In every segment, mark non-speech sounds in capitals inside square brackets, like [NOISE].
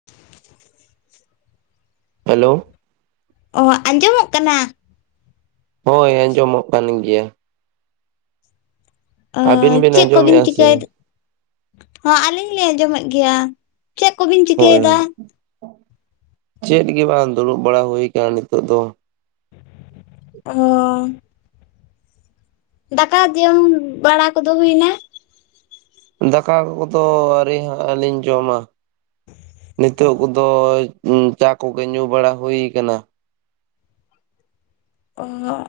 [INAUDIBLE] Hello ᱚ ᱟᱸᱡᱚᱢᱚᱜ ᱠᱟᱱᱟ ᱦᱳᱭ ᱟᱸᱡᱚᱢᱚᱜ ᱠᱟᱱ ᱜᱮᱭᱟ ᱟᱹᱵᱤᱱ ᱵᱤᱱ ᱪᱮᱫ ᱠᱚᱵᱤᱱ ᱟᱸᱡᱚᱢᱮᱫᱼᱟ ᱥᱮ ᱪᱤᱠᱟᱹᱭᱮᱫ ᱦᱚᱸ ᱟᱹᱞᱤᱞᱤᱧ ᱟᱸᱡᱚᱢᱮᱫ ᱜᱮᱭᱟ ᱪᱮᱫ ᱠᱚᱵᱤᱱ ᱦᱳᱭ ᱪᱤᱠᱟᱹᱭᱮᱫᱟ ᱪᱮᱫ ᱜᱮ ᱵᱟᱝ ᱫᱩᱲᱩᱵ ᱵᱟᱲᱟ ᱦᱩᱭ ᱟᱠᱟᱱᱟ ᱱᱤᱛᱚᱜ ᱫᱚ ᱚ ᱫᱟᱠᱟ ᱡᱚᱢ ᱵᱟᱲᱟ ᱠᱚᱫᱚ ᱦᱩᱭᱱᱟ ᱫᱟᱠᱟ ᱠᱚᱫᱚ ᱟᱹᱣᱨᱤ ᱦᱟᱸᱜ ᱞᱤᱧ ᱡᱚᱢᱟ ᱱᱤᱛᱚᱜ ᱠᱚᱫᱚ ᱪᱟ ᱠᱚᱜᱮ ᱧᱩ ᱵᱟᱲᱟ ᱦᱩᱭ ᱟᱠᱟᱱᱟ ᱚᱦᱚᱜ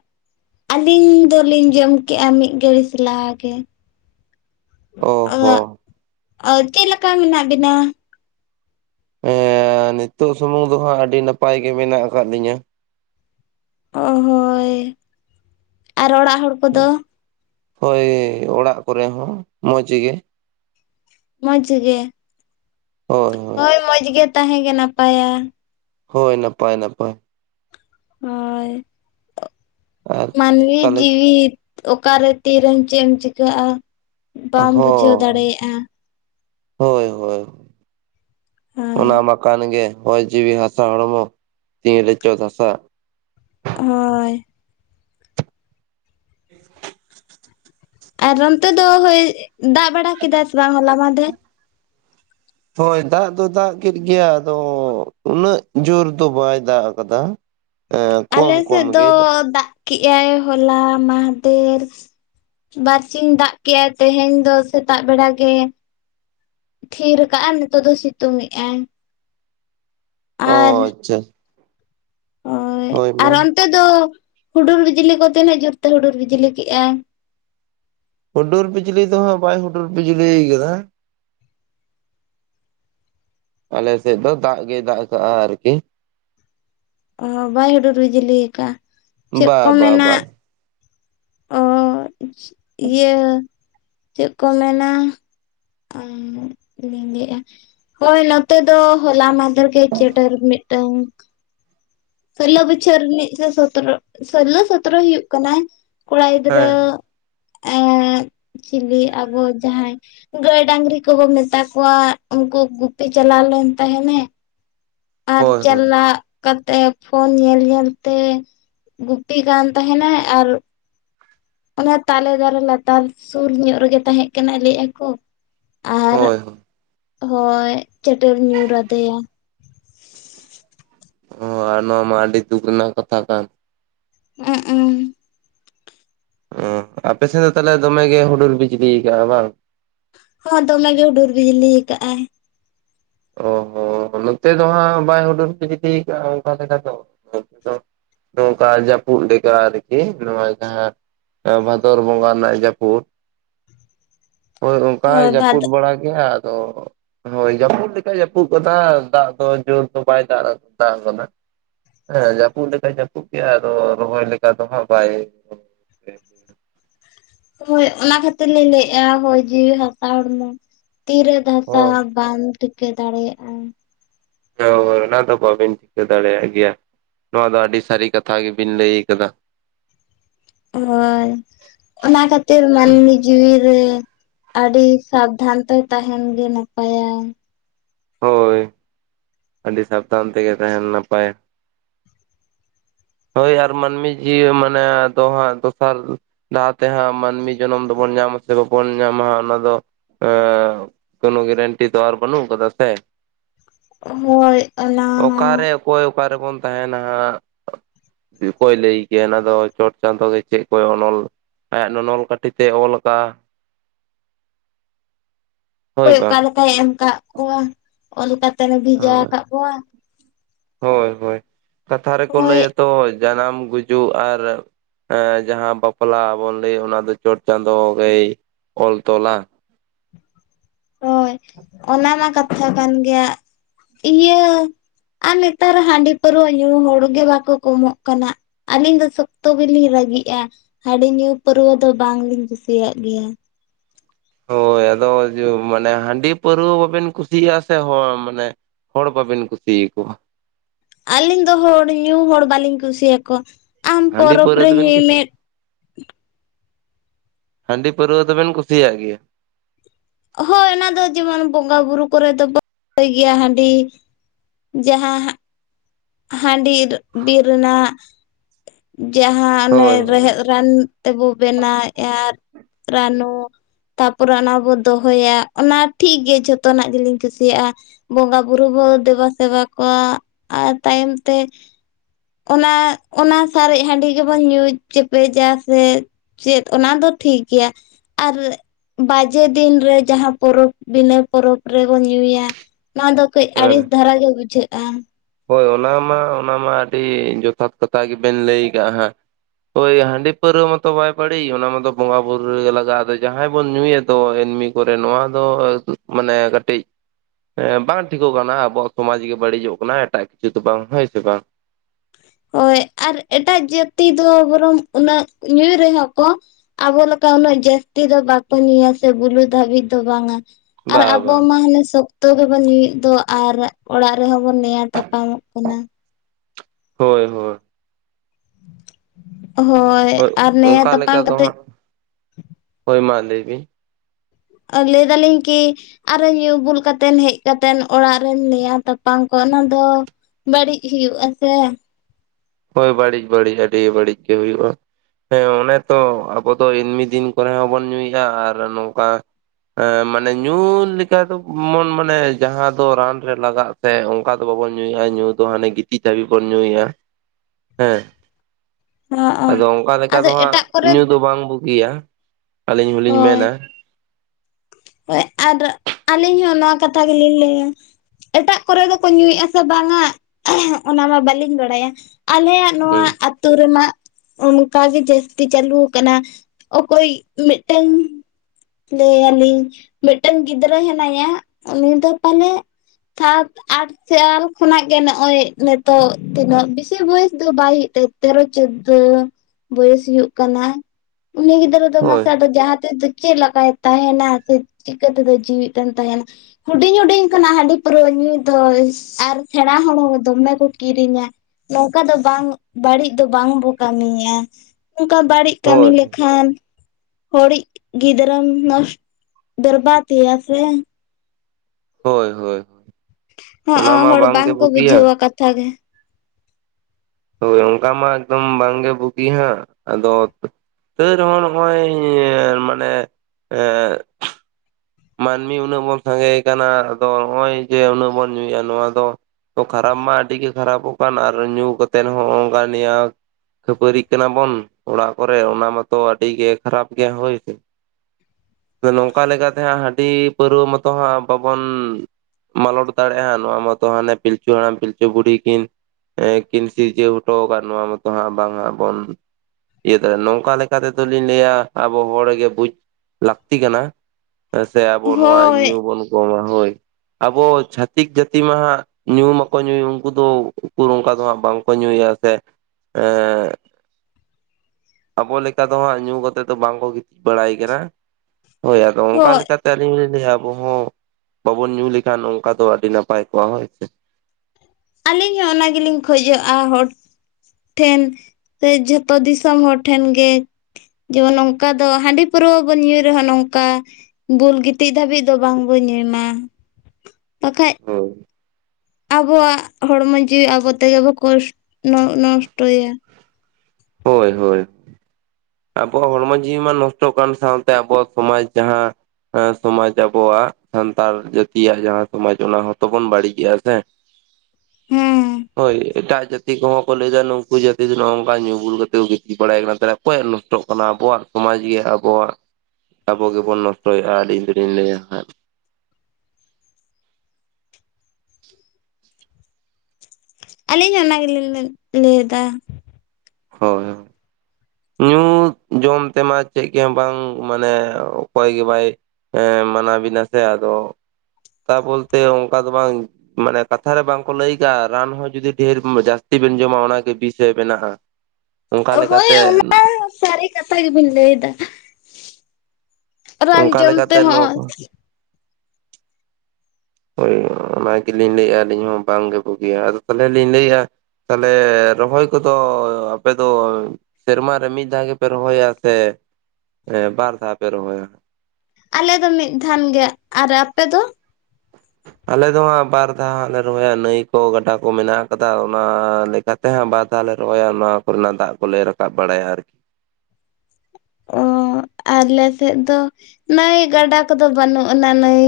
ᱟᱹᱞᱤᱧ ᱫᱚᱞᱤᱧ ᱡᱚᱢᱠᱮᱜᱼᱟ ᱢᱤᱫ ᱜᱷᱟᱹᱲᱤᱡ ᱞᱟᱦᱟ ᱜᱮ ᱚ ᱦᱚᱸ ᱚ ᱪᱮᱫ ᱞᱮᱠᱟ ᱢᱮᱱᱟᱜ ᱵᱤᱱᱟ ᱮᱸ ᱱᱤᱛᱳᱜ ᱥᱩᱢᱩᱝ ᱫᱚ ᱦᱟᱸᱜ ᱟᱹᱰᱤ ᱱᱟᱯᱟᱭ ᱜᱮ ᱢᱮᱱᱟᱜ ᱟᱠᱟᱫ ᱞᱤᱧᱟᱹ ᱚ ᱦᱳᱭ ᱟᱨ ᱚᱲᱟᱜ ᱦᱚᱲ ᱠᱚᱫᱚ ᱦᱳᱭ ᱚᱲᱟᱜ ᱠᱚᱨᱮ ᱦᱚᱸ ᱢᱚᱡᱽ ᱜᱮ ᱢᱚᱡᱽ ᱜᱮ ᱦᱳᱭ ᱦᱳᱭ ᱢᱚᱸᱡᱽ ᱜᱮ ᱛᱟᱦᱮᱸ ᱜᱮ ᱱᱟᱯᱟᱭᱟ ᱦᱳᱭ ᱱᱟᱯᱟᱭ ᱱᱟᱯᱟᱭ ᱦᱳᱭ ᱟᱨ ᱢᱟᱹᱱᱢᱤ ᱛᱟᱦᱚᱞᱮ ᱡᱤᱣᱤᱫ ᱚᱠᱟᱨᱮ ᱛᱤᱨᱮᱢ ᱪᱮᱫ ᱮᱢ ᱪᱤᱠᱟᱹᱜᱼᱟ ᱵᱟᱢ ᱵᱩᱡᱷᱟᱹᱣ ᱦᱚᱸ ᱫᱟᱲᱮᱭᱟᱜᱼᱟ ᱦᱳᱭ ᱦᱳᱭ ᱦᱳᱭ ᱚᱱᱟ ᱢᱟ ᱠᱟᱱ ᱜᱮ ᱦᱚᱭ ᱡᱤᱣᱤ ᱦᱟᱥᱟ ᱦᱚᱲᱢᱚ ᱛᱤᱱ ᱨᱮ ᱪᱚ ᱫᱷᱟᱥᱟᱜ ᱦᱳᱭ [INAUDIBLE] ᱟᱨ ᱚᱱᱛᱮ ᱫᱚ ᱦᱳᱭ ᱫᱟᱜ ᱵᱟᱲᱟ ᱠᱮᱫᱟᱭ ᱥᱮ ᱵᱟᱝ ᱦᱚᱞᱟ ᱢᱟᱦᱫᱮᱨ ᱦᱳᱭ ᱫᱟᱜ ᱫᱚ ᱫᱟᱜ ᱠᱮᱫ ᱜᱮᱭᱟ ᱟᱫᱚ ᱩᱱᱟᱹᱜ ᱡᱳᱨ ᱫᱚ ᱵᱟᱭ ᱫᱟᱜ ᱟᱠᱟᱫᱟ ᱦᱮᱸ ᱠᱚᱢ ᱟᱞᱮ ᱠᱚᱢ ᱥᱮᱫ ᱫᱚ ᱜᱮ ᱫᱟᱜ ᱠᱮᱜᱼᱟᱭ ᱦᱚᱞᱟ ᱢᱟᱦᱫᱮᱨ ᱵᱟᱨ ᱥᱤᱧ ᱫᱟᱜ ᱠᱮᱜᱼᱟᱭ ᱛᱮᱦᱮᱧ ᱫᱚ ᱥᱮᱛᱟᱜ ᱵᱮᱲᱟ ᱜᱮ ᱛᱷᱤᱨ ᱟᱠᱟᱜᱼᱟᱭ ᱱᱤᱛᱚᱜ ᱫᱚ ᱥᱤᱛᱩᱝ ᱮᱼᱟᱭ ᱚᱸ ᱟᱪᱪᱷᱟ ᱦᱳᱭ ᱟᱨ ᱚᱱᱛᱮ ᱫᱚ ᱦᱩᱰᱩᱨ ᱵᱤᱡᱽᱞᱤ ᱠᱚ ᱛᱤᱱᱟᱹᱜ ᱡᱳᱨ ᱛᱮ ᱦᱩᱰᱩᱨ ᱵᱤᱡᱽᱞᱤ ᱠᱮᱼᱟᱭ ᱦᱩᱰᱩᱨ ᱵᱤᱡᱽᱞᱤ ᱫᱚᱦᱟᱸᱜ ᱵᱟᱭ ᱦᱩᱰᱩᱨ ᱵᱤᱡᱽᱞᱤ ᱟᱠᱟᱫᱟ ᱟᱞᱮ ᱥᱮᱫ ᱫᱚ ᱫᱟᱜ ᱜᱮᱭ ᱫᱟᱜ ᱠᱟᱜᱼᱟ ᱟᱨᱠᱤ ᱚᱸ ᱵᱟᱭ ᱦᱩᱰᱩᱨ ᱵᱤᱡᱽᱞᱤ ᱟᱠᱟᱼᱟ ᱵᱟ ᱵᱟ ᱵᱟ ᱚᱸ ᱤᱭᱟᱹ ᱪᱮᱫ ᱠᱚ ᱢᱮᱱᱟ ᱚᱸ ᱞᱤᱜᱤᱼᱟ ᱦᱳᱭ ᱱᱚᱛᱮ ᱫᱚ ᱦᱚᱞᱟ ᱢᱟᱫᱷ ᱱᱮᱛᱟᱨ ᱜᱮ ᱪᱮᱴᱟᱨ ᱢᱤᱫᱴᱟᱝ ᱥᱳᱞᱞᱳ ᱵᱚᱪᱷᱚᱨ ᱨᱤᱱᱤᱡ ᱥᱚᱛᱨᱚ ᱥᱳᱞᱞᱳ ᱥᱚᱛᱨᱚ ᱦᱩᱭᱩᱜ ᱠᱟᱱᱟᱭ ᱠᱚᱲᱟ ᱜᱤᱫᱽᱨᱟᱹ ᱦᱮᱸ ᱮᱸ ᱪᱤᱞᱤ ᱟᱵᱚ ᱡᱟᱦᱟᱸᱭ ᱜᱟᱹᱭ ᱰᱟᱝᱨᱤ ᱠᱚᱦᱚᱸ ᱢᱮᱛᱟ ᱠᱚᱣᱟ ᱩᱱᱠᱩ ᱜᱩᱯᱤ ᱪᱟᱞᱟᱣ ᱞᱮᱱ ᱛᱟᱦᱮᱸᱱᱮ ᱟᱨ ᱦᱳᱭ ᱦᱳᱭ ᱪᱟᱞᱟᱜ ᱠᱟᱛᱮᱜ ᱯᱷᱳᱱ ᱧᱮᱞ ᱧᱮᱞ ᱛᱮ ᱜᱩᱯᱤ ᱠᱟᱱ ᱛᱟᱦᱮᱸ ᱱᱟᱭ ᱟᱨ ᱚᱱᱟ ᱛᱟᱞᱮ ᱫᱟᱨᱮ ᱞᱟᱛᱟᱨ ᱥᱩᱨ ᱧᱚᱜ ᱨᱮᱜᱤ ᱛᱟᱦᱮᱸ ᱠᱟᱱᱟᱭ ᱞᱟᱹᱭᱮᱫ ᱠᱟᱱᱟ ᱠᱚ ᱦᱳᱭ ᱦᱳᱭ ᱦᱳᱭ ᱪᱮᱴᱮᱨ ᱧᱩᱨ ᱟᱫᱮᱭᱟ ᱚᱸ ᱟᱨ ᱱᱚᱣᱟ ᱢᱟ ᱟᱹᱰᱤ ᱫᱩᱠᱷ ᱨᱮᱱᱟᱜ ᱠᱟᱛᱷᱟ ᱠᱟᱱ [UNINTELLIGIBLE] ᱚᱸ ᱟᱯᱮ ᱥᱮᱫ ᱫᱚ ᱛᱟᱦᱚᱞᱮ ᱫᱚᱢᱮ ᱜᱮ ᱦᱩᱰᱩᱨ ᱵᱤᱡᱽᱞᱤ ᱟᱠᱟᱜᱼᱟ ᱵᱟᱝ ᱦᱚᱸ ᱫᱚᱢᱮ ᱜᱮ ᱜᱮᱰᱩᱨ ᱵᱤᱡᱽᱞᱤ ᱟᱠᱟ ᱟᱭ ᱚᱸ ᱦᱚᱸ ᱱᱚᱛᱮ ᱫᱚ ᱦᱟᱸᱜ ᱵᱟᱭ ᱦᱩᱰᱩᱨ ᱵᱤᱡᱽᱞᱤ ᱟᱠᱟᱼᱟ ᱚᱱᱠᱟ ᱞᱮᱠᱟ ᱫᱚ ᱟᱫᱚ ᱱᱚᱝᱠᱟ ᱡᱟᱹᱯᱩᱫ ᱞᱮᱠᱟ ᱟᱨᱠᱤ ᱱᱚᱣᱟ ᱡᱟᱦᱟᱸ ᱵᱷᱟᱫᱚᱨ ᱵᱚᱸᱜᱟ ᱨᱮᱱᱟᱜ ᱡᱟᱹᱯᱩᱫ [INAUDIBLE] ᱦᱳᱭ ᱚᱱᱠᱟ ᱦᱚᱭ ᱵᱟᱫ ᱡᱟᱹᱯᱩᱫ ᱵᱟᱲᱟ ᱠᱮᱼᱟ ᱟᱫᱚ ᱦᱳᱭ ᱡᱟᱹᱯᱩᱫ ᱡᱟᱹᱯᱩᱫ ᱠᱟ ᱫᱟᱜ ᱫᱚ ᱡᱳᱨ ᱫᱚ ᱵᱟᱭ ᱫᱟᱜ ᱟᱠᱟᱫᱟ ᱦᱮᱸ ᱡᱟᱹᱯᱩᱫ ᱞᱮᱠᱟᱭ ᱡᱟᱹᱯᱩᱫ ᱠᱮᱼᱟ ᱟᱫᱚ ᱨᱚᱦᱚᱭ ᱞᱮᱠᱟ ᱫᱚ ᱦᱟᱸᱜ ᱵᱟᱭ ᱦᱳᱭ ᱚᱱᱟ ᱠᱷᱟᱹᱛᱤᱨ ᱞᱤᱧ ᱞᱟᱹᱭᱮᱜᱼᱟ ᱦᱳᱭ ᱡᱤᱣᱤ ᱦᱟᱥᱟ ᱦᱚᱲᱢᱚ ᱛᱤᱨᱮ ᱫᱷᱟᱥᱟ ᱦᱳᱭ ᱵᱟᱢ ᱴᱷᱤᱠᱟᱹ ᱫᱟᱲᱮᱭᱟᱜᱼᱟ [UNINTELLIGIBLE] ᱚᱱᱟ ᱫᱚ ᱵᱟᱹᱵᱤᱱ ᱴᱷᱤᱠᱟᱹ ᱫᱟᱲᱮᱭᱟᱜ ᱜᱮᱭᱟ ᱱᱚᱣᱟ ᱫᱚ ᱟᱹᱰᱤ ᱥᱟᱹᱨᱤ ᱠᱟᱛᱷᱟ ᱜᱤᱵᱮᱱ ᱞᱟᱹᱭ ᱟᱠᱟᱫᱟ ᱦᱳᱭ ᱚᱱᱟ ᱠᱷᱟᱹᱛᱤᱨ ᱢᱟᱹᱱᱢᱤ ᱡᱤᱣᱤ ᱨᱮ ᱟᱹᱰᱤ ᱥᱟᱵᱫᱷᱟᱱ ᱛᱮ ᱛᱟᱦᱮᱱ ᱜᱮ ᱱᱟᱯᱟᱭᱟ᱾ ᱦᱳᱭ ᱟᱹᱰᱤ ᱥᱟᱵᱫᱷᱟᱱ ᱛᱮᱜᱮ ᱛᱟᱦᱮᱱ ᱱᱟᱯᱟᱭᱟ᱾ ᱦᱳᱭ ᱟᱨ ᱢᱟᱹᱱᱢᱤ ᱡᱤᱣᱤ ᱢᱟᱱᱮ ᱫᱚᱦᱟᱸᱜ ᱫᱚᱥᱟᱨ ᱞᱟᱦᱟ ᱛᱮᱦᱟᱸᱜ ᱢᱟᱹᱱᱢᱤ ᱡᱚᱱᱚᱢ ᱫᱚᱵᱚᱱ ᱧᱟᱢᱟ ᱥᱮ ᱵᱟᱵᱚᱱ ᱧᱟᱢᱟ ᱦᱟᱸᱜ ᱚᱱᱟ ᱫᱚ ᱮᱸ ᱠᱳᱱᱳ ᱜᱟᱹᱨᱮᱱᱴᱤ ᱫᱚ ᱟᱨ ᱵᱟᱹᱱᱩ ᱟᱠᱟᱫᱟ ᱥᱮ ᱦᱳᱭ ᱚᱱᱟ ᱚᱠᱟᱨᱮ ᱦᱚᱸ ᱚᱠᱚᱭ ᱚᱠᱟ ᱨᱮᱵᱚᱱ ᱛᱟᱦᱮᱸ ᱱᱟᱦᱟᱜ ᱚᱠᱚᱭ ᱞᱟᱹᱭ ᱠᱮᱭᱟ ᱚᱱᱟ ᱫᱚ ᱪᱚᱴ ᱪᱟᱸᱫᱳ ᱜᱮ ᱪᱮᱫ ᱠᱚᱭ ᱚᱱᱚᱞ ᱟᱭᱟᱜ ᱱᱚᱱᱚᱞ ᱠᱟᱹᱴᱷᱤ ᱛᱮ ᱚᱞ ᱟᱠᱟᱼᱟ [INAUDIBLE] ᱦᱳᱭ ᱚᱠᱚᱭ ᱚᱠᱟ ᱵᱟᱝ ᱞᱮᱠᱟᱭ ᱮᱢ ᱠᱟᱜ ᱠᱚᱣᱟ, ᱚᱞ ᱠᱟᱛᱮ ᱵᱷᱮᱡᱟ ᱦᱳᱭ ᱠᱟᱜ ᱠᱚᱣᱟ᱾ ᱦᱳᱭ ᱦᱳᱭ ᱠᱟᱛᱷᱟ ᱨᱮᱠᱚ ᱦᱳᱭ ᱞᱟᱹᱭᱟ ᱛᱚ ᱡᱟᱱᱟᱢ ᱜᱩᱡᱩᱜ ᱟᱨ ᱮᱸ ᱡᱟᱦᱟᱸ ᱵᱟᱯᱞᱟ ᱵᱚᱱ ᱞᱟᱹᱭ ᱚᱱᱟ ᱫᱚ ᱪᱚᱴ ᱪᱟᱸᱫᱳ ᱜᱮᱭ ᱚᱞ ᱛᱚᱞᱟ᱾ ᱦᱳᱭ, ᱚᱱᱟ ᱢᱟ ᱠᱟᱛᱷᱟ ᱠᱟᱱ ᱜᱮᱭᱟ ᱾ ᱤᱭᱟᱹ ᱟᱨ ᱱᱮᱛᱟᱨ ᱦᱟᱺᱰᱤ ᱯᱟᱹᱨᱩᱹ ᱧᱩ ᱦᱚᱲ ᱜᱮ ᱵᱟᱠᱚ ᱠᱚᱢᱚᱜ ᱠᱟᱱᱟ ᱾ ᱟᱹᱞᱤᱧ ᱫᱚ ᱥᱚᱠᱛᱚ ᱜᱮᱞᱤᱧ ᱨᱟᱹᱜᱤᱜᱼᱟ, ᱦᱟᱺᱰᱤ ᱧᱩ ᱯᱟᱹᱨᱩᱣᱟᱹ ᱫᱚ ᱵᱟᱝᱞᱤᱧ ᱠᱩᱥᱤᱭᱟᱜ ᱜᱮᱭᱟ ᱾ ᱦᱳᱭ, ᱟᱫᱚ ᱢᱟᱱᱮ ᱦᱟᱺᱰᱤ ᱯᱟᱹᱨᱩᱣᱟᱹ ᱵᱟᱵᱤᱱ ᱠᱩᱥᱤᱭᱟᱜᱼᱟ ᱥᱮ, ᱦᱚᱲ ᱢᱟᱱᱮ ᱦᱚᱲ ᱵᱟᱹᱵᱮᱱ ᱠᱩᱥᱤᱭᱟᱠᱚᱣᱟ? ᱟᱹᱞᱤᱧ ᱫᱚ ᱦᱚᱲ ᱧᱩ ᱦᱚᱲ ᱵᱟᱹᱞᱤᱧ ᱠᱩᱥᱤᱭᱟᱠᱚᱣᱟ, ᱟᱢ ᱦᱟᱺᱰᱤ ᱯᱚᱨᱚᱵᱽ ᱯᱟᱹᱣᱨᱟᱹ ᱨᱮ ᱫᱚᱵᱮᱱ ᱧᱩᱭ ᱠᱩᱥᱤ ᱢᱮ᱾ ᱦᱟᱺᱰᱤ ᱯᱟᱹᱨᱩᱣᱟᱹ ᱫᱚᱵᱮᱱ ᱠᱩᱥᱤᱭᱟᱜ ᱜᱮᱭᱟ ᱾ ᱦᱳᱭ, ᱚᱱᱟ ᱫᱚ ᱡᱮᱢᱚᱱ ᱵᱚᱸᱜᱟ ᱵᱩᱨᱩ ᱠᱚᱨᱮ ᱫᱚᱵᱚᱱ [INAUDIBLE] ᱜᱮᱭᱟ ᱦᱟᱺᱰᱤ ᱾ ᱡᱟᱦᱟᱸ ᱦᱟᱸᱜ ᱦᱟᱺᱰᱤ ᱵᱤᱨ ᱨᱮᱱᱟᱜ ᱡᱟᱦᱟᱸ ᱚᱱᱮ ᱦᱳᱭ ᱦᱳᱭ ᱨᱮᱦᱮ ᱨᱟᱱ ᱛᱮᱵᱚ ᱵᱮᱱᱟᱣᱮᱜᱼᱟ ᱨᱟᱱᱩ ᱾ ᱛᱟ ᱯᱚᱨᱮ ᱚᱱᱟ ᱵᱚ ᱫᱚᱦᱚᱭᱟ ᱚᱱᱟ ᱴᱷᱤᱠ ᱜᱮ ᱡᱷᱚᱛᱚ ᱱᱟᱜ ᱜᱮᱞᱤᱧ ᱠᱩᱥᱤᱭᱟᱜᱼᱟ᱾ ᱵᱚᱸᱜᱟ ᱵᱩᱨᱩ ᱵᱚᱸ ᱫᱮᱵᱟ ᱥᱮᱵᱟ ᱠᱚᱣᱟ ᱟᱨ ᱛᱟᱭᱚᱢ ᱛᱮ ᱚᱱᱟ ᱚᱱᱟ ᱥᱟᱨᱮᱡ ᱦᱟᱺᱰᱤ ᱜᱮᱵᱚᱱ ᱧᱩ ᱪᱮᱯᱮᱡᱟ ᱥᱮ ᱪᱮᱫ ᱚᱱᱟ ᱫᱚ ᱴᱷᱤᱠ ᱜᱮᱭᱟ᱾ ᱟᱨ ᱵᱟᱡᱮ ᱫᱤᱱ ᱨᱮ, ᱡᱟᱦᱟᱸ ᱯᱚᱨᱚᱵᱽ ᱵᱤᱱᱟᱹ ᱯᱚᱨᱚᱵᱽ ᱨᱮᱵᱚᱱ ᱧᱩᱭᱟ, ᱱᱚᱣᱟ ᱫᱚ ᱠᱟᱹᱡ ᱟᱹᱲᱤᱥ ᱦᱮᱸ ᱫᱷᱟᱨᱟ ᱜᱮ ᱵᱩᱡᱷᱟᱹᱜᱼᱟ ᱾ ᱦᱳᱭ, ᱚᱱᱟ ᱢᱟ ᱚᱱᱟ ᱢᱟ ᱟᱹᱰᱤ ᱡᱚᱛᱷᱟᱛ ᱠᱟᱛᱷᱟ ᱜᱮᱵᱮᱱ ᱞᱟᱹᱭ ᱠᱟᱜᱼᱟ ᱦᱟᱸᱜ ᱾ ᱦᱳᱭ, ᱦᱟᱺᱰᱤ ᱯᱟᱹᱨᱩᱣᱟᱹ ᱢᱟᱛᱚ ᱵᱟᱭ ᱯᱟᱹᱲᱤᱡ ᱚᱱᱟ ᱢᱟᱛᱚ ᱵᱚᱸᱜᱟ ᱵᱩᱨᱩ ᱨᱮᱜᱮ ᱞᱟᱜᱟ, ᱟᱫᱚ ᱡᱟᱦᱟᱸᱭ ᱵᱚᱱ ᱧᱩᱭᱟ ᱫᱚ ᱮᱢᱱᱤ ᱠᱚᱨᱮ ᱱᱚᱣᱟ ᱫᱚ ᱢᱟᱱᱮ ᱠᱟᱹᱴᱤᱡ ᱦᱮᱸ, ᱵᱟᱝ ᱴᱷᱤᱠᱚᱜ ᱠᱟᱱᱟ ᱟᱵᱚᱣᱟᱜ ᱥᱚᱢᱟᱡᱽ ᱜᱮ ᱵᱟᱹᱲᱤᱡᱚᱜ ᱠᱟᱱᱟ, ᱮᱴᱟᱜ ᱠᱤᱪᱷᱩ ᱫᱚ ᱵᱟᱝ ᱾ ᱦᱳᱭ ᱥᱮ ᱵᱟᱝ? ᱦᱳᱭ, ᱟᱨ ᱮᱴᱟᱜ ᱡᱟᱹᱛᱤ ᱫᱚ ᱵᱚᱨᱚᱝ ᱩᱱᱟᱹᱜ ᱧᱩᱭ ᱨᱮᱦᱚᱸ ᱠᱚ ᱟᱵᱚ ᱞᱮᱠᱟ ᱩᱱᱟᱹᱜ ᱡᱟᱹᱥᱛᱤ ᱫᱚ ᱵᱟᱠᱚ ᱧᱩᱭᱟ ᱥᱮ, ᱵᱩᱞᱩᱜ ᱫᱷᱟᱹᱵᱤᱡ ᱫᱚ ᱵᱟᱝᱟ ᱾ ᱟᱨ ᱵᱟ ᱟᱵᱚ ᱵᱟᱝ ᱢᱟ ᱦᱟᱱᱮ ᱥᱚᱠ ᱛᱚ ᱜᱮᱵᱚᱱ ᱧᱩᱭᱮᱜ ᱫᱚ ᱟᱨ ᱚᱲᱟᱜ ᱨᱮᱦᱚᱸ ᱵᱚᱱ ᱱᱮᱭᱟᱣ ᱛᱟᱯᱟᱢᱚᱜ ᱠᱟᱱᱟ ᱾ ᱦᱳᱭ ᱦᱳᱭ ᱾ ᱦᱳᱭ, ᱟᱨ ᱱᱮᱭᱟ ᱚᱱᱠᱟ ᱛᱟᱯᱟᱢ ᱞᱮᱠᱟ ᱫᱚ ᱠᱟᱛᱮ ᱦᱟᱸᱜ ᱦᱳᱭ, ᱢᱟ ᱞᱟᱹᱭ ᱵᱤᱱ᱾ ᱞᱟᱹᱭ ᱫᱟᱞᱤᱧ ᱠᱤ ᱟᱨᱚ ᱧᱩ ᱵᱩᱞ ᱠᱟᱛᱮᱢ ᱦᱮᱡ ᱠᱟᱛᱮᱢ ᱚᱲᱟᱜ ᱨᱮᱢ ᱱᱮᱭᱟᱣ ᱛᱟᱯᱟᱢ ᱠᱚ ᱚᱱᱟ ᱫᱚ ᱵᱟᱹᱲᱤᱡ ᱦᱩᱭᱩᱜᱼᱟ ᱥᱮ ᱾ ᱦᱳᱭ, ᱵᱟᱹᱲᱤᱡ ᱵᱟᱹᱲᱤᱡ ᱟᱹᱰᱤ ᱵᱟᱹᱲᱤᱡ ᱜᱮ ᱦᱩᱭᱩᱜᱼᱟ ᱾ ᱦᱮᱸ, ᱚᱱᱮ ᱛᱚ ᱟᱵᱚ ᱫᱚ ᱮᱢᱱᱤ ᱫᱤᱱ ᱠᱚᱨᱮ ᱦᱚᱸᱵᱚᱱ ᱧᱩᱭᱮᱜᱼᱟ ᱟᱨ ᱱᱚᱝᱠᱟ ᱮ ᱢᱟᱱᱮ ᱧᱩ ᱞᱮᱠᱟ ᱫᱚ ᱚᱱ ᱢᱟᱱᱮ ᱡᱟᱦᱟᱸ ᱫᱚ ᱨᱟᱱ ᱨᱮ ᱞᱟᱜᱟᱜ ᱥᱮ ᱚᱝᱠᱟ ᱫᱚ ᱵᱟᱵᱚᱱ ᱧᱩᱭᱟ ᱧᱩ ᱫᱚ ᱦᱟᱱᱮ ᱜᱤᱛᱤᱡ ᱫᱷᱟᱹᱵᱤᱡ ᱵᱚᱱ ᱧᱩᱭᱮᱜᱼᱟ ᱾ ᱦᱮᱸ, ᱦᱚᱸᱜᱼᱚ ᱟᱫᱚ ᱚᱱᱠᱟ ᱞᱮᱠᱟ ᱟᱫᱚ ᱫᱚ ᱦᱟᱸᱜ ᱮᱴᱟᱜ ᱠᱚᱨᱮ ᱧᱩ ᱫᱚ ᱵᱟᱝ ᱵᱩᱜᱤᱭᱟ ᱾ ᱟᱹᱞᱤᱧ ᱦᱚᱸᱞᱤᱧ ᱦᱳᱭ ᱢᱮᱱᱟ ᱾ ᱦᱳᱭ, ᱟᱨ ᱟᱹᱞᱤᱧ ᱦᱚᱸ ᱱᱚᱣᱟ ᱠᱟᱛᱷᱟ ᱜᱮ ᱞᱤᱧ ᱞᱟᱹᱭᱟ ᱾ ᱮᱴᱟᱜ ᱠᱚᱨᱮ ᱫᱚᱠᱚ ᱧᱩᱭᱮᱜᱼᱟ ᱥᱮ ᱵᱟᱝᱟ ᱚᱱᱟ ᱢᱟ ᱵᱟᱹᱞᱤᱧ ᱵᱟᱲᱟᱭᱟ ᱾ ᱟᱞᱮᱭᱟᱜ ᱱᱚᱣᱟ ᱦᱩᱸ ᱟᱛᱳ ᱨᱮᱢᱟ ᱚᱱᱠᱟ ᱜᱮ ᱡᱟᱹᱥᱛᱤ ᱪᱟᱹᱞᱩ ᱠᱟᱱᱟ ᱾ ᱚᱠᱚᱭ ᱢᱤᱫᱴᱮᱱ ᱞᱟᱹᱭᱟ᱾ ᱞᱤᱧ ᱢᱤᱫᱴᱟᱝ ᱜᱤᱫᱽᱨᱟᱹ ᱦᱮᱱᱟᱭᱟ ᱩᱱᱤ ᱫᱚ ᱯᱟᱞᱮ ᱥᱟᱛ ᱟᱴ ᱥᱟᱞ ᱠᱷᱚᱱᱟᱜ ᱜᱮ ᱱᱚᱜᱼᱚᱭ ᱱᱤᱛᱚᱜ ᱛᱤᱱᱟᱹᱜ ᱵᱮᱥᱤ ᱵᱚᱭᱮᱥ ᱫᱚ ᱵᱟᱭ ᱦᱩᱭᱩᱜ ᱛᱟᱭᱟ ᱛᱮᱨᱚ ᱪᱳᱫᱫᱳ ᱵᱚᱭᱮᱥ ᱦᱩᱭᱩᱜ ᱠᱟᱱᱟ ᱩᱱᱤ ᱜᱤᱫᱟᱹᱨ ᱫᱚ ᱦᱳᱭ ᱢᱟᱥᱮ ᱫᱚ ᱡᱟᱦᱟᱸ ᱛᱤᱥ ᱫᱚ ᱪᱮᱫ ᱞᱮᱠᱟᱭ ᱛᱟᱦᱮᱱᱟ ᱥᱮ ᱪᱤᱠᱟᱹ ᱛᱮᱫᱚ ᱡᱤᱣᱤᱫ ᱮᱢ ᱛᱟᱦᱮᱱᱟ ᱾ ᱦᱩᱰᱤᱧ ᱦᱩᱰᱤᱧ ᱠᱷᱟᱱᱟ ᱦᱟᱺᱰᱤ ᱯᱟᱹᱨᱩᱣᱟᱹᱭ ᱧᱩᱭ ᱫᱚᱭ ᱾ ᱟᱨ ᱥᱮᱬᱟ ᱦᱚᱲ ᱦᱚᱸ ᱫᱚᱢᱮ ᱠᱚ ᱠᱤᱨᱤᱧᱟ ᱾ ᱱᱚᱝᱠᱟ ᱫᱚ ᱵᱟᱝ ᱵᱟᱹᱲᱤᱡ ᱫᱚ ᱵᱟᱝ ᱵᱚ ᱠᱟᱹᱢᱤᱭᱟ, ᱚᱝᱠᱟ ᱵᱟᱹᱲᱤᱡ ᱠᱟᱹᱢᱤ ᱦᱳᱭ ᱞᱮᱠᱷᱟᱱ ᱦᱚᱲᱤᱡ ᱜᱤᱫᱽᱨᱟᱢ ᱱᱚᱥ ᱵᱮᱨᱵᱟᱛ ᱮᱭᱟ ᱥᱮ ᱾ ᱦᱳᱭ ᱦᱳᱭ ᱦᱳᱭ ᱾ ᱦ ᱦᱚᱲᱲ ᱵᱟᱝᱠᱚ ᱵᱩᱡᱟᱹᱣᱟ ᱠᱟᱛ ᱜᱮ, ᱛᱳ ᱚᱱᱠᱟ ᱢᱟ ᱮᱠᱫᱚᱢ ᱵᱟᱝᱜᱮ ᱵᱩᱜᱤ ᱦᱟᱸᱜ ᱟᱫᱚ ᱾ ᱛᱭ ᱨᱮᱦᱚᱸ ᱱᱚᱜᱼᱚᱭ ᱢᱟᱱᱮ ᱢᱟᱹᱱᱢᱤ ᱩᱱᱟᱹᱜ ᱵᱚᱱ ᱥᱟᱸᱜᱮᱭ ᱠᱟᱱᱟ, ᱟᱫᱚ ᱱᱚᱜᱼᱚᱭ ᱡᱮ ᱩᱱᱟᱹᱜ ᱵᱚᱱ ᱧᱩᱭᱮᱫᱭᱟ ᱱᱚᱣᱟ ᱫᱚ, ᱛᱚ ᱠᱷᱟᱨᱟᱯ ᱢᱟ ᱟᱹᱰᱤ ᱜᱮ ᱠᱷᱟᱨᱟᱯᱚᱜ ᱠᱟᱱ, ᱟᱨ ᱧᱩ ᱠᱟᱛᱮᱮᱫ ᱦᱚᱸ ᱚᱱᱠᱟ ᱱᱤᱭᱟᱣᱹ ᱠᱷᱟᱹᱯᱟᱹᱨᱤᱜ ᱠᱟᱱᱟ ᱵᱚᱱ ᱚᱲᱟᱜ ᱠᱚᱨᱮ ᱚᱱᱟ ᱢᱟᱛᱚ ᱟᱹᱰᱤ ᱜᱮ ᱠᱷᱟᱨᱟᱯ ᱜᱮᱭᱟ ᱦᱳᱭ ᱥᱮ ᱱᱚᱝᱠᱟ ᱞᱮᱠᱟᱛᱮᱦᱟᱸᱜ ᱦᱟᱺᱰᱤ ᱯᱟᱹᱣᱟᱹ ᱢᱚᱛᱚ ᱦᱟᱸᱜ ᱵᱟᱵᱚᱱ ᱢᱟᱞᱚᱴ ᱫᱟᱲᱮᱭᱟᱜᱼᱟ ᱱᱚᱶᱟ ᱢᱟᱚᱛᱚ ᱦᱟᱱᱮ ᱯᱤᱞᱪᱩ ᱦᱟᱲᱟᱢ ᱯᱤᱞᱪᱩ ᱵᱩᱲᱦᱤ ᱠᱤᱱ ᱠᱤᱱᱥᱤ ᱡᱮᱣ ᱦᱚᱴᱚᱠᱫ ᱱᱚᱣᱟ ᱢᱚᱛᱚ ᱦᱟᱸᱜ ᱵᱟᱝ ᱦᱟᱜ ᱵᱚᱱ ᱤᱭᱟᱹ ᱫ ᱱᱚᱝᱠᱟ ᱞᱮᱠᱟ ᱞᱮᱠᱟᱛᱮ ᱫᱚ ᱞᱤᱧ ᱞᱟᱹᱭᱟ ᱟᱵᱚ ᱦᱚᱲ ᱜᱮ ᱵᱩᱡᱽ ᱞᱟᱹᱠᱛᱤ ᱠᱟᱱᱟ ᱾ ᱥᱮ ᱟᱵᱚ ᱱᱚᱣᱟ ᱦᱳᱭ ᱧᱩ ᱵᱚᱱ ᱠᱚᱢᱟ ᱦᱳᱭ ᱾ ᱟᱵᱚ ᱪᱷᱟᱛᱤᱠ ᱡᱟᱹᱛᱤ ᱢᱟ ᱦᱟᱸᱜ ᱧᱩ ᱢᱟᱠᱚ ᱧᱩᱭᱟ ᱩᱱᱠᱩ ᱫᱚ ᱩᱠᱩᱨ ᱚᱱᱠᱟ ᱫᱚ ᱦᱟᱸᱜ ᱵᱟᱝᱠᱚ ᱧᱩᱭᱟ ᱥᱮ ᱾ [UNINTELLIGIBLE] ᱟᱵᱚ ᱞᱮᱠᱟ ᱫᱚ ᱦᱟᱸᱜ ᱧᱩ ᱠᱟᱛᱮᱜ ᱫᱚ ᱵᱟᱝᱠᱚ ᱜᱤᱛᱤᱡ ᱵᱟᱲᱟᱭ ᱠᱟᱱᱟ ᱾ ᱦᱳᱭ ᱟᱫᱚ ᱚᱠᱟ ᱦᱳᱭ ᱞᱮᱠᱟᱛᱮ ᱟᱹᱞᱤᱧ ᱞᱤᱧ ᱞᱟᱹᱭᱟ ᱟᱵᱚᱦ ᱦᱚᱸ ᱵᱟᱵᱚᱱ ᱧᱩ ᱞᱮᱠᱷᱟᱱ ᱱᱚᱝᱠᱟ ᱫᱚ ᱟᱹᱰᱤ ᱱᱟᱯᱟᱭ ᱠᱚᱜ ᱦᱳᱭᱥᱮ ᱟᱹᱞᱤᱧ ᱦᱚᱸ ᱚᱱᱟ ᱜᱮᱞᱤᱧ ᱠᱷᱚᱡᱚᱜᱼᱟ, ᱦᱚᱲ ᱴᱷᱮᱱ ᱥᱮ ᱡᱷᱚᱛᱚ ᱫᱤᱥᱚᱢ ᱦᱚᱲ ᱴᱷᱮᱱ ᱜᱮ, ᱡᱮᱢᱚᱱ ᱱᱚᱝᱠᱟ ᱫᱚ ᱦᱟᱺᱰᱤ ᱯᱟᱹᱣᱨᱟᱹ ᱵᱚᱱ ᱧᱩᱭ ᱨᱮᱦᱚᱸ ᱱᱚᱝᱠᱟ ᱾ ᱵᱩᱞ ᱜᱤᱛᱤᱡ ᱫᱷᱟᱹᱵᱤᱡ ᱫᱚ ᱵᱟᱝᱵᱚᱱ ᱧᱩᱢᱟ ᱵᱟᱠᱷᱟᱡ ᱦᱳᱭ ᱟᱵᱚᱣᱟᱜ ᱦᱚᱲᱢᱚ ᱡᱤᱣᱤ ᱟᱵᱚ ᱛᱮᱜᱮ ᱵᱚ ᱠᱚᱥᱴ ᱱᱚᱥᱴᱚᱭᱟ ᱦᱳᱭ ᱦᱳᱭ ᱟᱵᱚᱣᱟᱜ ᱦᱚᱲᱢᱚ ᱡᱤᱣᱤ ᱢᱟ ᱱᱚᱥᱴᱚᱜ ᱠᱟᱱ ᱥᱟᱶᱛᱮ ᱟᱵᱚᱣᱟᱜ ᱥᱚᱢᱟᱡ ᱡᱟᱦᱟᱸ ᱾ ᱥᱚᱢᱟᱡ ᱟᱵᱚᱣᱟᱜ ᱥᱟᱱᱛᱟᱲ ᱡᱟᱛᱤᱭᱟᱜ ᱡᱟᱦᱟᱸ ᱥᱚᱢᱟᱡ ᱚᱱᱟ ᱦᱚᱸᱛᱚ ᱵᱚᱱ ᱵᱟᱹᱲᱤᱡ ᱜᱮᱭᱟ ᱥᱮ ᱾ ᱦᱮᱸ ᱦᱳᱭ ᱮᱴᱟᱜ ᱡᱟᱹᱛᱤ ᱠᱚᱦᱚᱸ ᱠᱚ ᱞᱟᱹᱭ ᱮᱫᱟ, ᱱᱩᱠᱩ ᱡᱟᱹᱛᱤ ᱫᱚ ᱱᱚᱜ ᱱᱚᱝᱠᱟ ᱧᱩ ᱵᱩᱞ ᱠᱟᱛᱮ ᱠᱚ ᱜᱤᱛᱤᱡ ᱵᱟᱲᱟᱭ ᱠᱟᱱᱟ ᱾ ᱛᱚ ᱚᱠᱚᱭ ᱱᱚᱥᱴᱚᱜ ᱠᱟᱱᱟ ᱟᱵᱚᱣᱟᱜ ᱥᱚᱢᱟᱡᱽ ᱜᱮ, ᱟᱵᱚᱣᱟᱜ ᱟᱵᱚ ᱜᱮᱵᱚᱱ ᱱᱚᱥᱴᱚᱭᱮᱫᱼᱟ, ᱟᱹᱰᱤ ᱤᱧ ᱫᱚᱞᱤᱧ ᱞᱟᱹᱭᱟᱸᱜ ᱾ ᱟᱹᱞᱤᱧ ᱦᱚ ᱚᱱᱟ ᱜᱮᱞᱤᱧ ᱞᱟᱹᱭ ᱮᱫᱟ ᱦᱳᱭ ᱦᱳᱭ, ᱧᱩ ᱡᱚᱢ ᱛᱮᱢᱟ ᱪᱮᱫ ᱜᱮᱦ ᱵᱟᱝ ᱢᱟᱱᱮ ᱚᱠᱚᱭ ᱜᱮ ᱵᱟᱭ ᱦᱮ ᱾ᱢᱟᱱᱟᱣ ᱵᱤᱱᱟ ᱥᱮ ᱟᱫᱚ ᱛᱟ ᱵᱚᱞᱛᱮ ᱚᱱᱠᱟ ᱫᱚ ᱵᱟᱝ ᱢᱟᱱᱮ ᱠᱟᱛᱷᱟ ᱨᱮ ᱵᱟᱝᱠᱚ ᱞᱟᱹᱭ ᱠᱟᱜᱼᱟ, ᱨᱟᱱ ᱦᱚᱸ ᱡᱩᱫᱤ ᱰᱷᱮᱨ ᱡᱟᱹᱥᱛᱤ ᱵᱮᱱ ᱡᱚᱢᱟ ᱚᱱᱟᱜᱮ ᱵᱤᱥᱮ ᱢᱮᱱᱟᱜᱼᱟ ᱾ ᱚᱱᱠᱟ ᱦᱳᱭ ᱞᱮᱠᱟᱛᱮ ᱚᱱᱟ ᱥᱟᱹᱨᱤ ᱠᱟᱛᱷᱟ ᱜᱮᱵᱤᱱ ᱞᱟᱹᱭ ᱮᱫᱟ ᱾ ᱨᱟᱱ ᱚᱱᱠᱟ ᱡᱚᱢ ᱞᱮᱠᱟᱛᱮ ᱱᱚᱣᱟ ᱛᱮᱦᱚᱸ ᱠᱚ ᱳᱭ ᱚᱱᱟ ᱜᱮᱞᱤᱧ ᱞᱟᱹᱭᱮᱜᱼᱟ ᱟᱹᱞᱤᱧ ᱦᱚᱸ ᱵᱟᱝᱜᱮ ᱵᱩᱜᱤᱭᱟ ᱟᱫᱚ ᱛᱟᱦᱚᱞᱮ ᱞᱤᱧ ᱞᱟᱹᱭᱮᱫᱼᱟ ᱛᱟᱦᱚᱞᱮ ᱨᱚᱦᱚᱭ ᱠᱚᱫᱚ ᱟᱯᱮᱫ ᱫᱚ ᱥᱮᱨᱢᱟᱟᱨ ᱨᱮ ᱢᱤᱫ ᱫᱷᱟᱣ ᱜᱮᱯᱮ ᱨᱚᱦᱚᱭᱟ ᱥᱮ ᱵᱟᱨ ᱫᱷᱟᱣ ᱯᱮ ᱨᱚᱦᱚᱭᱟ? ᱟᱞᱮ ᱫᱚ ᱢᱤᱫ ᱫᱷᱟᱣ ᱜᱮ, ᱟᱨ ᱟᱯᱮ ᱫᱚ? ᱟᱞᱮ ᱫᱚ ᱦᱟᱸᱜ ᱵᱟᱨ ᱫᱷᱟᱣ ᱦᱟᱸᱜ ᱞᱮ ᱨᱚᱦᱚᱭᱟ, ᱱᱟᱹᱭ ᱠᱚ ᱜᱟᱰᱟ ᱠᱚ ᱢᱮᱱᱟᱜ ᱟᱠᱟᱫᱟ ᱚᱱᱟ ᱞᱮᱠᱟᱛᱮ ᱾ ᱡᱟᱦᱟᱸ ᱵᱟᱨ ᱫᱷᱟᱚ ᱞᱮ ᱨᱚᱦᱚᱭᱟ ᱱᱚᱣᱟ ᱠᱚᱨᱮᱱᱟᱜ ᱫᱟᱜ ᱠᱚᱞᱮ ᱨᱟᱠᱟᱵ ᱵᱟᱲᱟᱭᱟ ᱟᱨᱠᱤ ᱾ ᱚ ᱟᱞᱮ ᱥᱮᱫ ᱫᱚ, ᱱᱟᱹᱭ ᱜᱟᱰᱟ ᱠᱚᱫᱚ ᱵᱟᱹᱱᱩᱜ ᱟᱱᱟ ᱱᱟᱹᱭ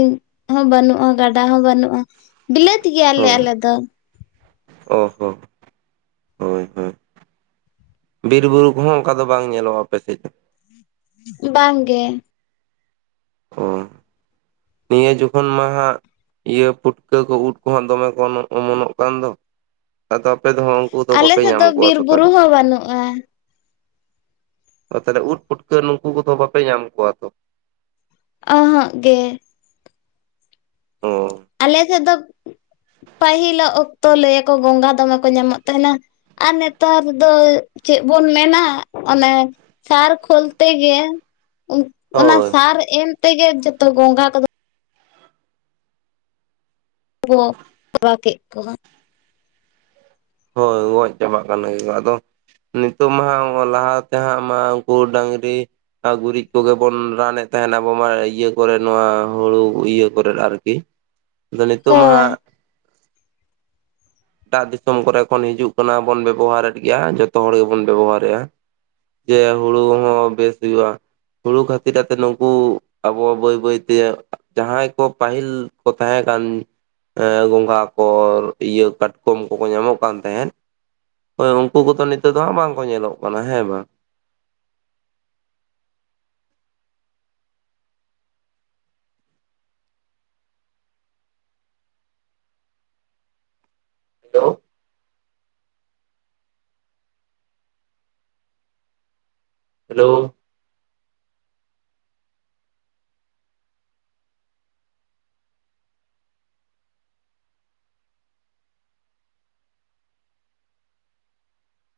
ᱦᱚᱸ ᱵᱟᱹᱱᱩᱜᱼᱟ, ᱜᱟᱰᱟ ᱦᱚᱸ ᱵᱟᱹᱱᱩᱜᱼᱟ ᱾ ᱵᱤᱞᱟᱹᱛ ᱜᱮᱭᱟᱞᱮ ᱦᱳᱭ ᱟᱞᱮ ᱫᱚ ᱾ ᱚ ᱦᱚᱸ ᱦᱳᱭ ᱦᱳᱭ ᱵᱤᱨᱵᱩᱨᱩ ᱠᱚᱦᱚᱸ ᱚᱱᱠᱟ ᱫᱚ ᱵᱟᱝ ᱧᱮᱞᱚᱜᱼᱟ ᱟᱯᱮᱥᱮᱫ ᱵᱟᱝ ᱜᱮ ᱚ ᱱᱤᱭᱟᱹ ᱡᱚᱠᱷᱚᱱ ᱢᱟ ᱦᱟᱜ ᱤᱭᱟᱹ ᱯᱩᱴᱠᱟᱹ ᱠᱚ ᱩᱫ ᱠᱚᱦᱚᱸ ᱫᱚᱢᱮ ᱠᱚ ᱚᱢᱚᱱᱚᱜ ᱠᱟᱱ ᱫᱚ ᱾ ᱟᱫᱚ ᱟᱯᱮ ᱫᱚᱦᱚ ᱩᱱᱠᱩ ᱫᱚ ᱟᱞᱮ ᱵᱟᱯᱮ ᱥᱮᱫ ᱧᱟᱢ ᱫᱚ ᱠᱚᱣᱟ ᱵᱤᱨ ᱛᱚ ᱵᱩᱨᱩ ᱛᱟᱦᱚᱞᱮ ᱾ ᱦᱚᱸ ᱵᱟᱹᱱᱩᱜᱼᱟ ᱛᱟᱦᱚᱞᱮ ᱩᱫ ᱯᱩᱴᱠᱟᱹ ᱱᱩᱠᱩ ᱠᱚᱫᱚ ᱵᱟᱯᱮ ᱧᱟᱢ ᱠᱚᱣᱟ ᱛᱚ ᱾ ᱟᱦᱟᱜ ᱜᱮ, ᱚ ᱟᱞᱮ ᱥᱮᱫ ᱫᱚ, ᱯᱟᱹᱦᱤᱞᱟᱜ ᱚᱠᱛᱚ ᱞᱟᱹᱭ-ᱟ ᱠᱚ ᱜᱚᱜᱟ ᱫᱚᱢᱮ ᱠᱚ ᱧᱟᱢᱚᱜ ᱛᱟᱦᱮᱱᱟ ᱾ ᱟᱨ ᱱᱮᱛᱟᱨ ᱫᱚ ᱪᱮᱫ ᱵᱚᱱ ᱢᱮᱱᱟ, ᱚᱱᱮ ᱥᱟᱨ ᱠᱷᱚᱞ ᱛᱮᱜᱮ, ᱚᱱᱟ ᱦᱳᱭ ᱥᱟᱨ ᱮᱢ ᱛᱮᱜᱮ ᱡᱚᱛᱚ ᱜᱚᱸᱜᱟ ᱠᱚᱫᱚ ᱜᱚ ᱯᱟᱨᱟᱣ ᱠᱮᱫ ᱠᱚ ᱦᱳᱭ ᱜᱚᱡ ᱪᱟᱵᱟᱜ ᱠᱟᱱ ᱜᱮ ᱠᱚ, ᱟᱫᱚ ᱱᱤᱛᱳ ᱢᱟ ᱦᱟᱜ ᱞᱟᱦᱟᱛᱮ ᱦᱟᱸᱜ ᱢᱟ ᱩᱱᱠᱩ ᱰᱟᱝᱨᱤ, ᱟᱨ ᱜᱩᱨᱤᱡ ᱠᱚᱜᱮ ᱵᱚᱱ ᱨᱟᱱᱮᱫ ᱛᱟᱦᱮᱱᱟ ᱟᱵᱚ ᱢᱟ ᱤᱭᱟᱹ ᱠᱚᱨᱮ ᱱᱚᱣᱟ ᱦᱩᱲᱩ ᱤᱭᱟᱹ ᱠᱚᱨᱮᱫ ᱟᱨᱠᱤ, [INAUDIBLE] ᱟᱫᱚ ᱱᱤᱛᱳ ᱢᱟ ᱦᱳᱭ ᱦᱟᱸ, ᱮᱴᱟᱜ ᱫᱤᱥᱚᱢ ᱠᱚᱨᱮ ᱠᱷᱚᱱ ᱦᱤᱡᱩᱜ ᱠᱟᱱᱟ ᱵᱚᱱ ᱵᱮᱵᱚᱦᱟᱨᱮᱫ ᱜᱮᱭᱟ ᱡᱚᱛᱚ ᱦᱚᱲ ᱜᱮᱵᱚᱱ ᱵᱮᱵᱚᱦᱟᱨᱮᱭᱟ ᱡᱮ ᱦᱩᱲᱩ ᱦᱚᱸ ᱵᱮᱥ ᱦᱩᱭᱩᱜ-ᱟ᱾ ᱦᱩᱲᱩ ᱠᱷᱟᱹᱛᱤᱨ ᱟᱛᱮ ᱱᱩᱠᱩ ᱟᱵᱚ ᱵᱟᱹᱭ ᱵᱟᱹᱭᱛᱮ ᱡᱟᱦᱟᱸᱭ ᱠᱚ ᱯᱟᱹᱦᱤᱞ ᱠᱚ ᱛᱟᱦᱮᱸ ᱠᱟᱱᱟ ᱵᱚᱸᱜᱟ ᱠᱚ, ᱤᱭᱟᱹ ᱠᱟᱴ ᱠᱟᱴᱠᱚᱢ ᱠᱚᱠᱚ ᱧᱟᱢᱚᱜ ᱠᱟᱱ ᱛᱟᱦᱮᱱ, ᱩᱱᱠᱩ ᱠᱚᱫᱚ ᱱᱤᱛᱚᱜ ᱫᱚ ᱦᱟᱸᱜ ᱵᱟᱝᱠᱚ ᱧᱮᱞᱚᱜ ᱠᱟᱱᱟ, ᱦᱮᱸ ᱵᱟᱝ? Hello hello